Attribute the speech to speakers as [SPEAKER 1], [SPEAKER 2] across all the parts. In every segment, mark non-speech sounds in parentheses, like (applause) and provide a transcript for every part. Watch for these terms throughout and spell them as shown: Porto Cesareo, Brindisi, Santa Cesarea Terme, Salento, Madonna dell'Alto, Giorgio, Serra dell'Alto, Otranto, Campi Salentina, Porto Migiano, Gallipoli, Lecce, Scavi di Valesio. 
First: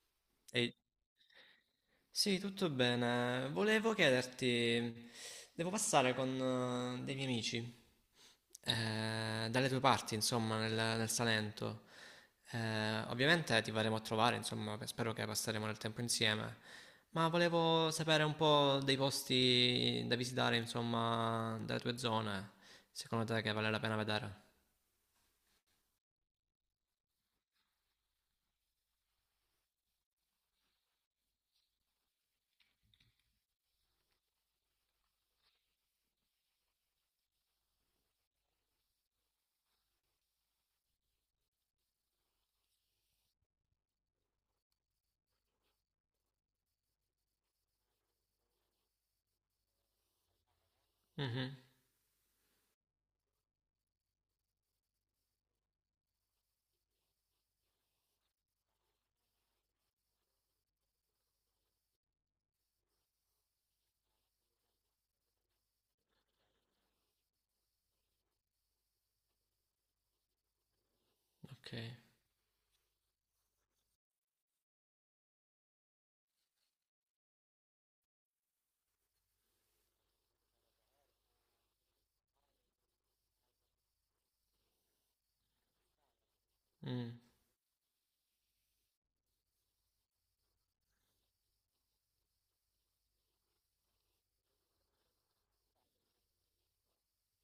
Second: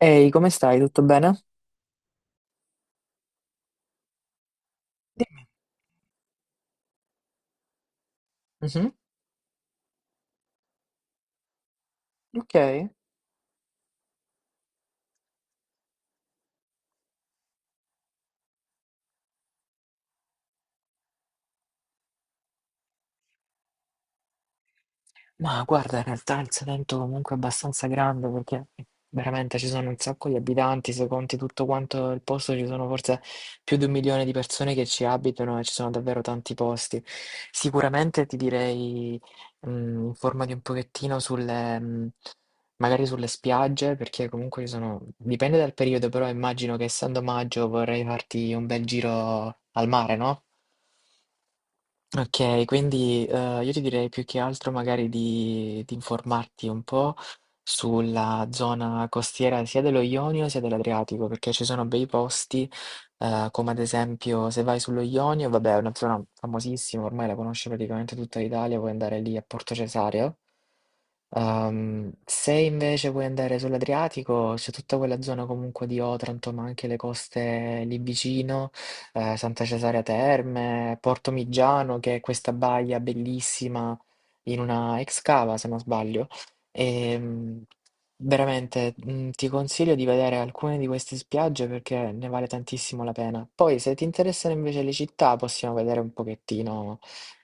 [SPEAKER 1] Ehi, come
[SPEAKER 2] Ehi,
[SPEAKER 1] stai? Tutto bene?
[SPEAKER 2] sì, tutto bene. Volevo chiederti, devo passare con dei miei amici,
[SPEAKER 1] Mhm.
[SPEAKER 2] dalle tue parti, insomma, nel Salento.
[SPEAKER 1] Ok.
[SPEAKER 2] Ovviamente ti verremo a trovare, insomma, spero che passeremo del tempo insieme, ma volevo sapere un po' dei posti da visitare, insomma, dalle tue zone, secondo te che vale la pena vedere.
[SPEAKER 1] Ma guarda, in realtà il Salento comunque è abbastanza grande perché veramente ci sono un sacco di abitanti, se conti tutto quanto il posto ci sono forse più di 1 milione di persone che ci abitano e ci sono davvero tanti posti. Sicuramente ti direi, informati un pochettino sulle, magari sulle spiagge perché comunque ci sono, dipende dal periodo, però immagino che essendo maggio vorrei farti un bel giro al mare, no?
[SPEAKER 2] Mhm,
[SPEAKER 1] Okay, quindi, io ti direi più che altro magari di informarti un po' sulla zona costiera sia dello Ionio sia dell'Adriatico, perché ci sono bei posti. Come ad esempio se vai sullo Ionio, vabbè è una zona famosissima, ormai la conosce praticamente tutta l'Italia, puoi andare lì a Porto Cesareo.
[SPEAKER 2] ok.
[SPEAKER 1] Se invece vuoi andare sull'Adriatico, c'è tutta quella zona comunque di Otranto, ma anche le coste lì vicino, Santa Cesarea Terme, Porto Migiano, che è questa baia bellissima in una ex cava, se non sbaglio.
[SPEAKER 2] Mm.
[SPEAKER 1] Ehm, veramente, ti consiglio di vedere alcune di queste spiagge perché ne vale tantissimo la pena. Poi, se ti interessano invece le città, possiamo vedere un pochettino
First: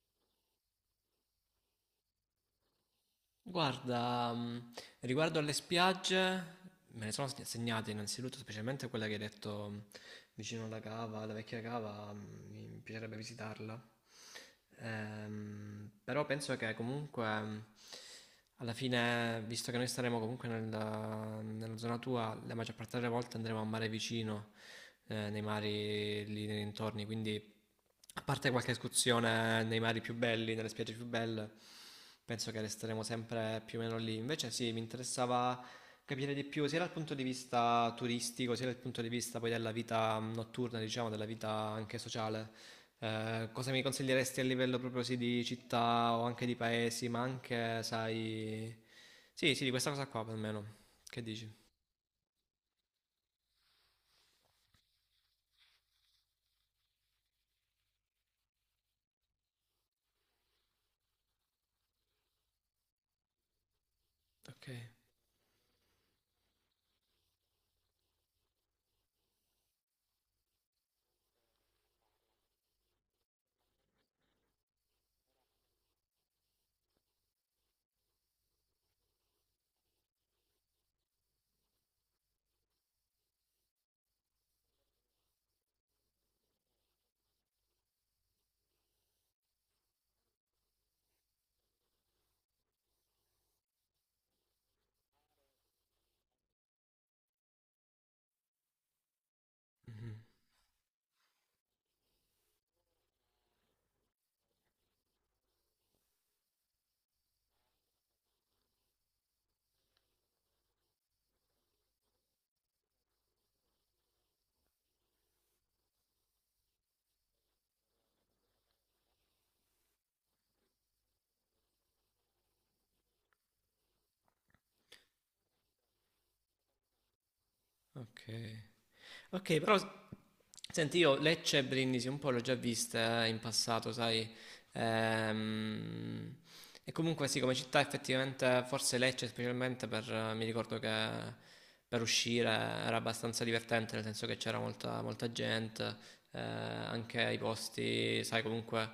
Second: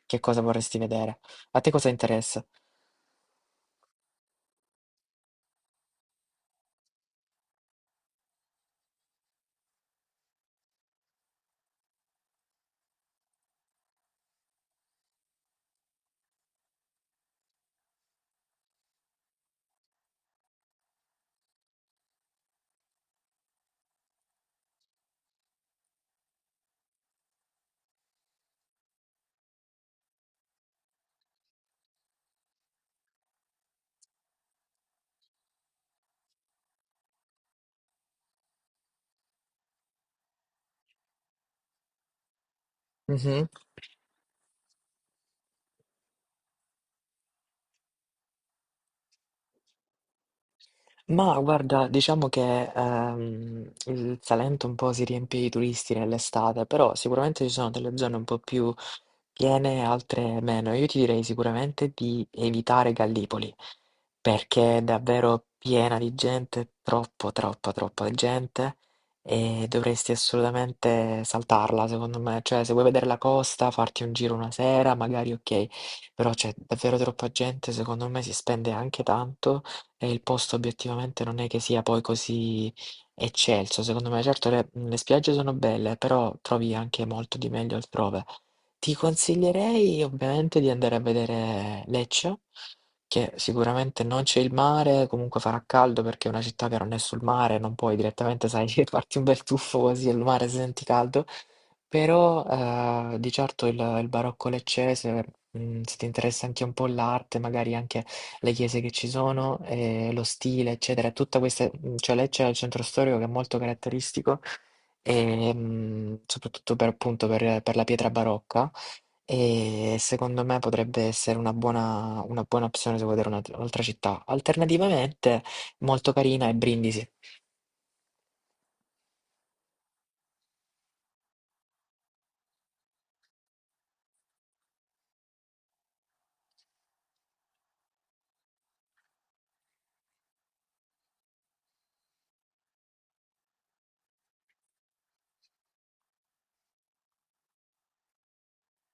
[SPEAKER 1] che cosa vorresti vedere. A te cosa interessa?
[SPEAKER 2] Guarda, riguardo alle spiagge, me ne sono segnate innanzitutto, specialmente quella che hai detto vicino alla cava, alla vecchia cava, mi piacerebbe visitarla. Però penso che comunque, alla fine, visto che noi staremo comunque nella zona tua, la maggior parte delle volte andremo a mare vicino, nei mari lì nei dintorni, quindi... A parte qualche escursione nei mari più belli, nelle spiagge più belle, penso che resteremo sempre più o meno lì. Invece sì, mi interessava capire di più sia dal punto di vista turistico, sia dal punto di vista poi della vita notturna, diciamo, della vita anche sociale.
[SPEAKER 1] Mh-mh.
[SPEAKER 2] Cosa mi consiglieresti a livello proprio sì di città o anche di paesi, ma anche, sai... Sì, sì, di questa cosa qua almeno. Che
[SPEAKER 1] Ma
[SPEAKER 2] dici?
[SPEAKER 1] guarda, diciamo che, il Salento un po' si riempie di turisti nell'estate, però sicuramente ci sono delle zone un po' più piene, altre meno. Io ti direi sicuramente di evitare Gallipoli,
[SPEAKER 2] Ok.
[SPEAKER 1] perché è davvero piena di gente, troppo, troppa, troppa gente, e dovresti assolutamente saltarla, secondo me. Cioè, se vuoi vedere la costa, farti un giro una sera, magari ok, però c'è davvero troppa gente, secondo me si spende anche tanto e il posto obiettivamente non è che sia poi così eccelso, secondo me. Certo, le spiagge sono belle, però trovi anche molto di meglio altrove. Ti consiglierei ovviamente di andare a vedere Lecce, che sicuramente non c'è il mare, comunque farà caldo perché è una città che non è sul mare, non puoi direttamente, sai, (laughs) farti un bel tuffo così al
[SPEAKER 2] Mhm.
[SPEAKER 1] mare se senti caldo, però di certo il barocco leccese, se ti interessa anche un po' l'arte, magari anche le chiese che ci sono, lo stile, eccetera, tutta questa, cioè Lecce è il centro storico che è molto caratteristico e, soprattutto per, appunto per la pietra barocca. E secondo me potrebbe essere una buona opzione se vuoi vedere un'altra città. Alternativamente, molto carina è Brindisi.
[SPEAKER 2] Ok. Ok, però senti, io Lecce e Brindisi un po' l'ho già vista in passato, sai. Ehm, e comunque sì, come città effettivamente, forse Lecce specialmente per, mi ricordo che per uscire era abbastanza divertente, nel senso che c'era molta gente, anche i posti, sai, comunque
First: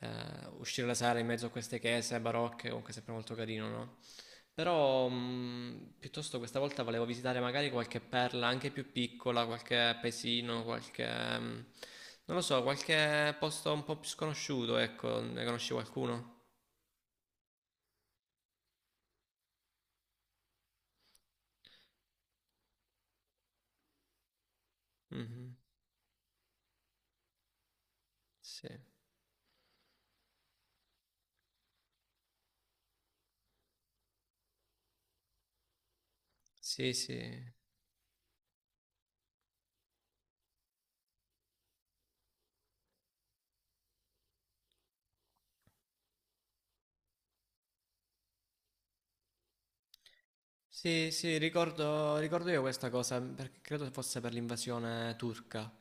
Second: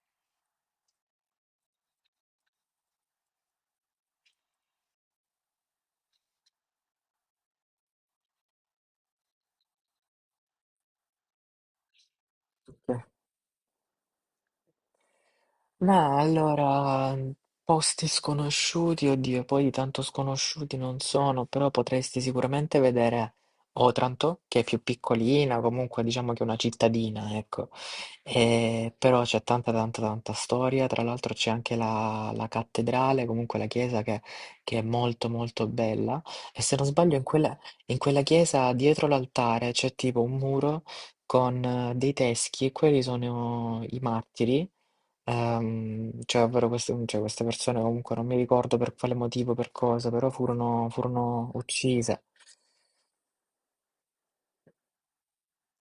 [SPEAKER 2] eh, uscire la sera in mezzo a queste chiese barocche, comunque è sempre molto carino, no? Però piuttosto questa volta volevo visitare magari qualche perla anche più piccola, qualche paesino, qualche... mh, non lo so, qualche posto un po' più sconosciuto, ecco, ne conosci
[SPEAKER 1] Ma
[SPEAKER 2] qualcuno?
[SPEAKER 1] allora, posti sconosciuti, oddio, poi tanto sconosciuti non sono, però potresti sicuramente vedere Otranto, che è più
[SPEAKER 2] Mhm,
[SPEAKER 1] piccolina, comunque diciamo che è una cittadina, ecco.
[SPEAKER 2] sì,
[SPEAKER 1] Però c'è tanta, tanta, tanta storia, tra l'altro c'è anche la, la cattedrale, comunque la chiesa che è molto, molto bella. E se non
[SPEAKER 2] sì,
[SPEAKER 1] sbaglio,
[SPEAKER 2] sì.
[SPEAKER 1] in quella chiesa dietro l'altare c'è tipo un muro con dei teschi, e quelli sono i martiri. Cioè ovvero queste cioè queste persone comunque non mi ricordo per quale motivo, per cosa, però furono
[SPEAKER 2] Sì, sì,
[SPEAKER 1] furono
[SPEAKER 2] ricordo,
[SPEAKER 1] uccise.
[SPEAKER 2] ricordo io questa cosa, perché credo fosse per l'invasione turca.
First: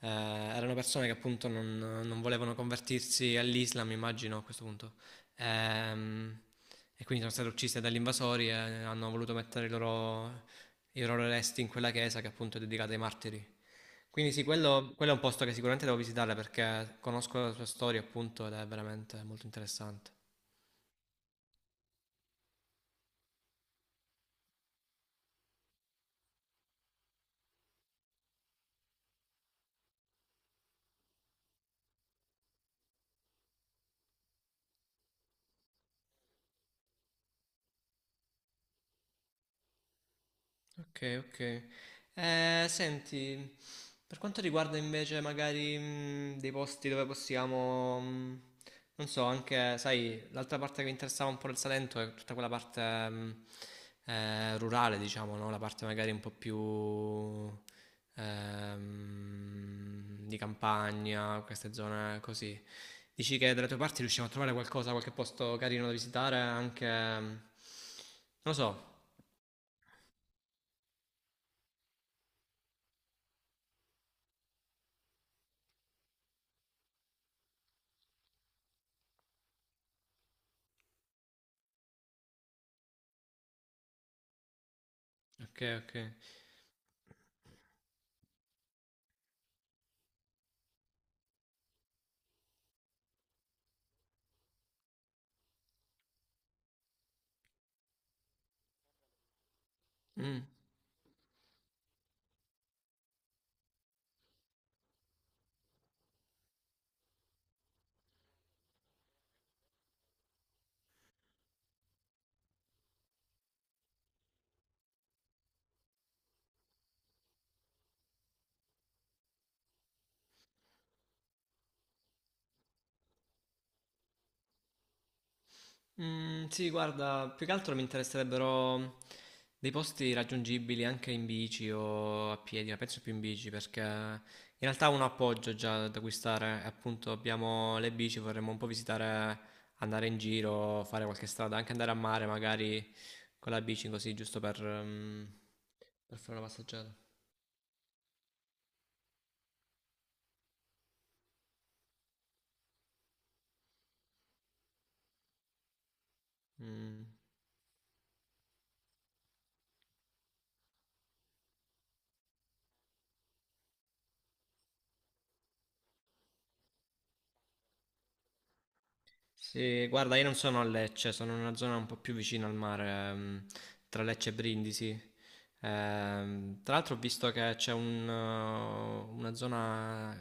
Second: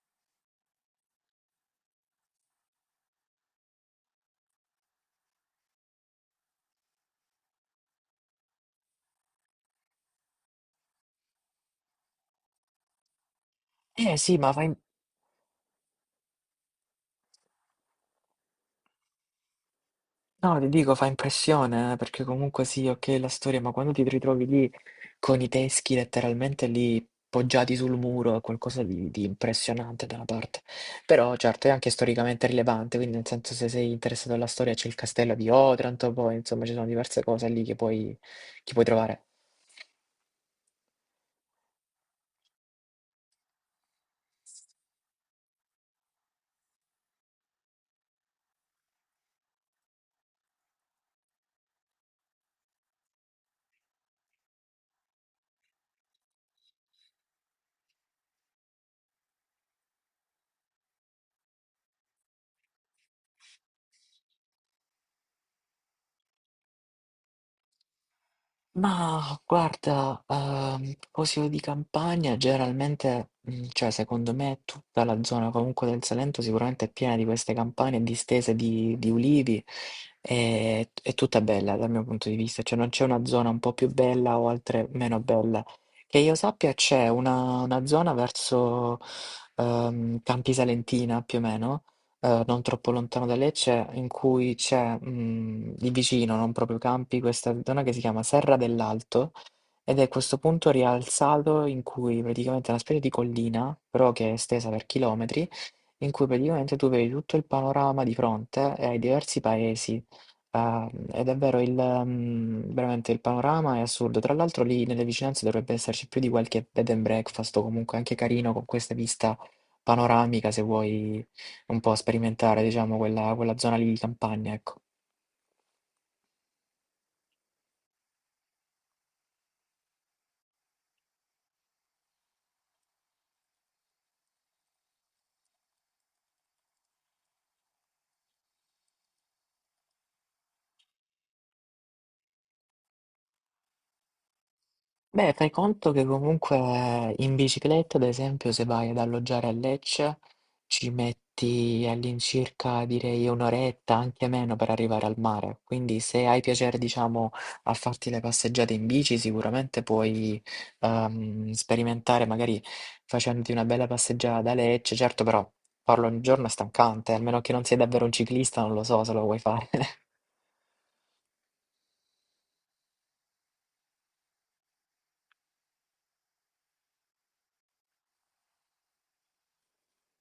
[SPEAKER 2] Erano persone che appunto non volevano convertirsi all'Islam, immagino a questo punto. Ehm, e quindi sono state uccise dagli invasori e hanno voluto mettere i i loro resti in quella chiesa che appunto è dedicata ai martiri.
[SPEAKER 1] Eh
[SPEAKER 2] Quindi
[SPEAKER 1] sì,
[SPEAKER 2] sì,
[SPEAKER 1] ma fa im
[SPEAKER 2] quello è un posto che sicuramente devo visitare perché conosco la sua storia appunto ed è veramente molto interessante.
[SPEAKER 1] no, ti dico, fa impressione, perché comunque sì, okay, la storia, ma quando ti ritrovi lì con i teschi letteralmente lì poggiati sul muro, è qualcosa di impressionante da una parte. Però certo, è anche storicamente rilevante, quindi nel senso se sei interessato alla storia c'è il castello di Otranto, poi insomma ci sono diverse cose lì che puoi trovare.
[SPEAKER 2] Ok, ok. Senti, per quanto riguarda invece magari dei posti dove possiamo, non so, anche, sai, l'altra parte che mi interessava un po' del Salento è tutta quella parte rurale, diciamo, no? La parte magari un po' più di campagna, queste zone così. Dici che dalle tue parti riusciamo a trovare qualcosa, qualche posto carino da visitare, anche, non lo so.
[SPEAKER 1] Ma guarda, poesie di campagna generalmente, cioè secondo me tutta la zona comunque del Salento sicuramente è piena di queste campagne distese di ulivi, t è tutta bella dal mio punto di vista, cioè non c'è una zona un po' più bella o altre meno
[SPEAKER 2] Ok,
[SPEAKER 1] bella.
[SPEAKER 2] ok.
[SPEAKER 1] Che io sappia c'è una zona verso, Campi Salentina più o meno, non troppo lontano da Lecce, in cui c'è, lì vicino, non proprio Campi, questa zona che si chiama Serra dell'Alto, ed è questo
[SPEAKER 2] Mm.
[SPEAKER 1] punto rialzato in cui praticamente è una specie di collina, però che è estesa per chilometri, in cui praticamente tu vedi tutto il panorama di fronte e hai diversi paesi. Ah, ed è vero, il, veramente il panorama è assurdo. Tra l'altro lì nelle vicinanze dovrebbe esserci più di qualche bed and breakfast o comunque anche carino con questa vista panoramica se vuoi un po' sperimentare, diciamo, quella zona lì di campagna, ecco.
[SPEAKER 2] Mm, sì, guarda, più che altro mi interesserebbero dei posti raggiungibili anche in bici o a piedi, ma penso più in bici perché in realtà ho un appoggio già da acquistare, e appunto abbiamo le bici, vorremmo un po' visitare, andare in giro, fare qualche strada, anche andare a mare magari con la bici così, giusto per,
[SPEAKER 1] Beh, fai conto che
[SPEAKER 2] per fare una passeggiata.
[SPEAKER 1] comunque in bicicletta, ad esempio, se vai ad alloggiare a Lecce, ci metti all'incirca, direi, un'oretta, anche meno, per arrivare al mare. Quindi se hai piacere,
[SPEAKER 2] Mm.
[SPEAKER 1] diciamo, a farti le passeggiate in bici, sicuramente puoi sperimentare, magari facendoti una bella passeggiata da Lecce. Certo, però farlo ogni giorno è stancante, almeno che non sei davvero un ciclista, non lo so se lo vuoi fare.
[SPEAKER 2] Sì, guarda, io
[SPEAKER 1] (laughs)
[SPEAKER 2] non sono a Lecce, sono in una zona un po' più vicina al mare, tra Lecce e Brindisi. Tra l'altro ho visto che c'è un, una zona,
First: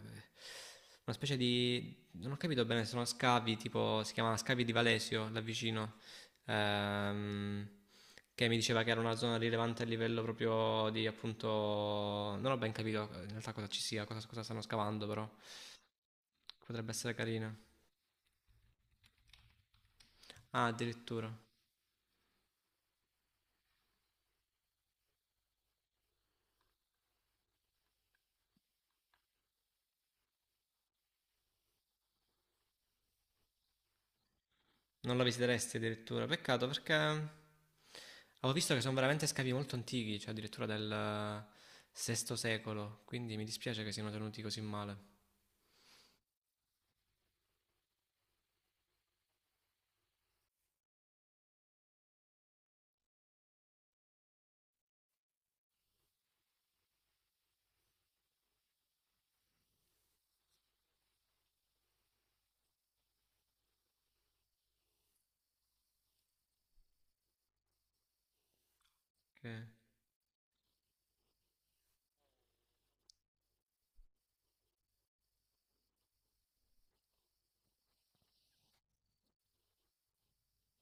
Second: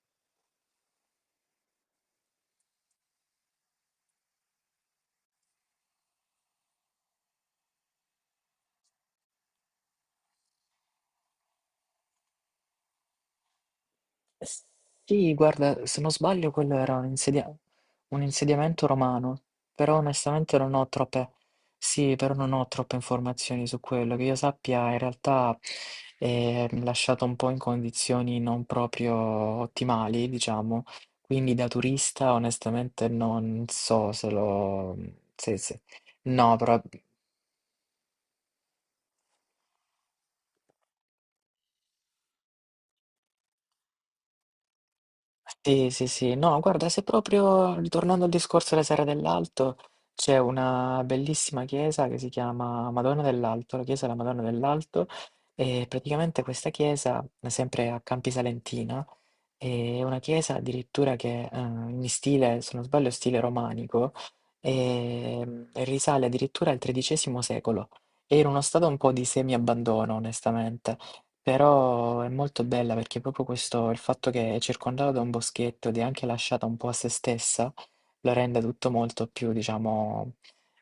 [SPEAKER 2] una specie di, non ho capito bene, sono scavi, tipo, si chiama Scavi di Valesio, là vicino, ehm, che mi diceva che era una zona rilevante a livello proprio di, appunto, non ho ben capito in realtà cosa ci sia, cosa, cosa stanno scavando, però
[SPEAKER 1] Sì, guarda, se non sbaglio quello
[SPEAKER 2] potrebbe
[SPEAKER 1] era
[SPEAKER 2] essere carina.
[SPEAKER 1] un insediamento romano, però onestamente
[SPEAKER 2] Ah,
[SPEAKER 1] non ho troppe,
[SPEAKER 2] addirittura.
[SPEAKER 1] sì, però non ho troppe informazioni su quello. Che io sappia, in realtà è lasciato un po' in condizioni non proprio ottimali, diciamo, quindi da turista onestamente non so se lo...
[SPEAKER 2] Non la
[SPEAKER 1] Sì,
[SPEAKER 2] visiteresti
[SPEAKER 1] sì.
[SPEAKER 2] addirittura.
[SPEAKER 1] No,
[SPEAKER 2] Peccato
[SPEAKER 1] però
[SPEAKER 2] perché avevo visto che sono veramente scavi molto antichi, cioè addirittura del VI secolo, quindi mi dispiace che siano tenuti così male.
[SPEAKER 1] sì, sì, sì. No, guarda, se proprio ritornando al discorso della Serra dell'Alto, c'è una bellissima chiesa che si chiama Madonna dell'Alto, la chiesa della Madonna dell'Alto, e praticamente questa chiesa, sempre a Campi Salentina, è una chiesa addirittura che, in stile se non sbaglio stile romanico, e risale addirittura al XIII secolo. È in uno stato un po' di
[SPEAKER 2] Che-
[SPEAKER 1] semi-abbandono onestamente, però è molto bella perché proprio questo il fatto che è circondata da un boschetto ed è anche lasciata un po' a se stessa, lo rende tutto molto più diciamo,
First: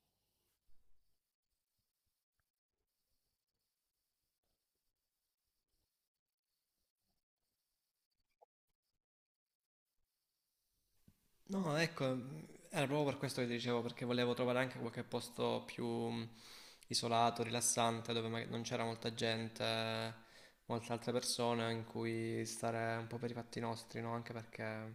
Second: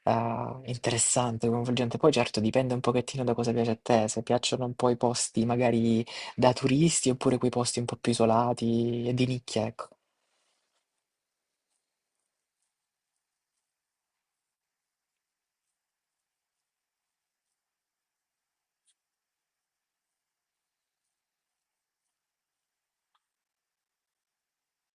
[SPEAKER 1] interessante, coinvolgente. Poi certo dipende un pochettino da cosa piace a te, se piacciono un po' i posti magari da turisti oppure quei posti un po' più isolati e di nicchia, ecco.
[SPEAKER 2] No, ecco, era proprio per questo che ti dicevo, perché volevo trovare anche qualche posto più isolato, rilassante, dove magari non c'era molta gente, molte altre persone in cui stare un po' per i fatti nostri, no? Anche perché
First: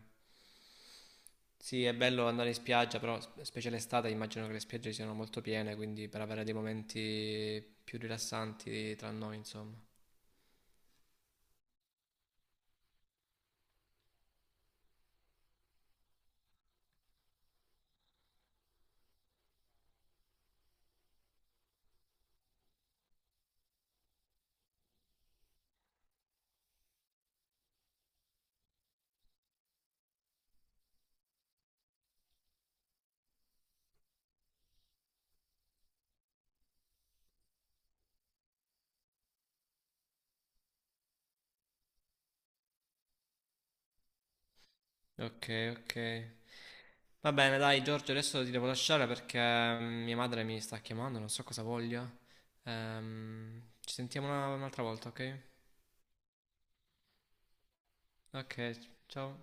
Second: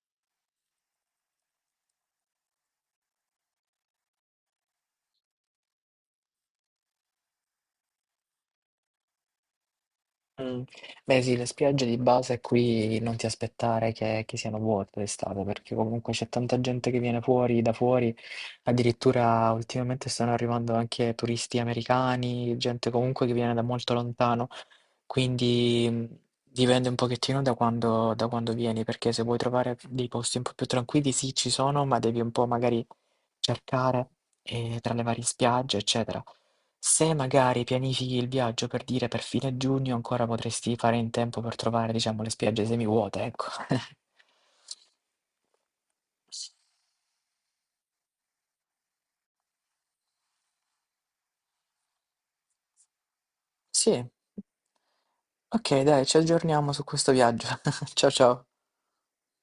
[SPEAKER 2] sì, è bello andare in spiaggia, però specie l'estate immagino che le spiagge siano molto piene, quindi per avere dei momenti più rilassanti tra noi, insomma.
[SPEAKER 1] Mm. Beh sì, le spiagge di base qui non ti aspettare che siano vuote d'estate, perché comunque c'è tanta gente che viene fuori, da fuori, addirittura ultimamente stanno arrivando anche turisti americani, gente comunque che viene da molto lontano. Quindi dipende un pochettino da quando vieni, perché se vuoi trovare dei posti un po' più tranquilli, sì, ci sono, ma devi un po' magari cercare tra le varie spiagge, eccetera. Se magari pianifichi il viaggio per dire per fine giugno, ancora potresti fare in tempo per trovare, diciamo, le spiagge semivuote, ecco. (laughs)
[SPEAKER 2] Ok, ok. Va bene, dai Giorgio, adesso ti devo lasciare perché mia madre mi sta chiamando, non so cosa voglia. Ci
[SPEAKER 1] Sì,
[SPEAKER 2] sentiamo un'altra volta, ok?
[SPEAKER 1] ok, dai, ci aggiorniamo su questo viaggio. (laughs) Ciao ciao.
[SPEAKER 2] Ok, ciao.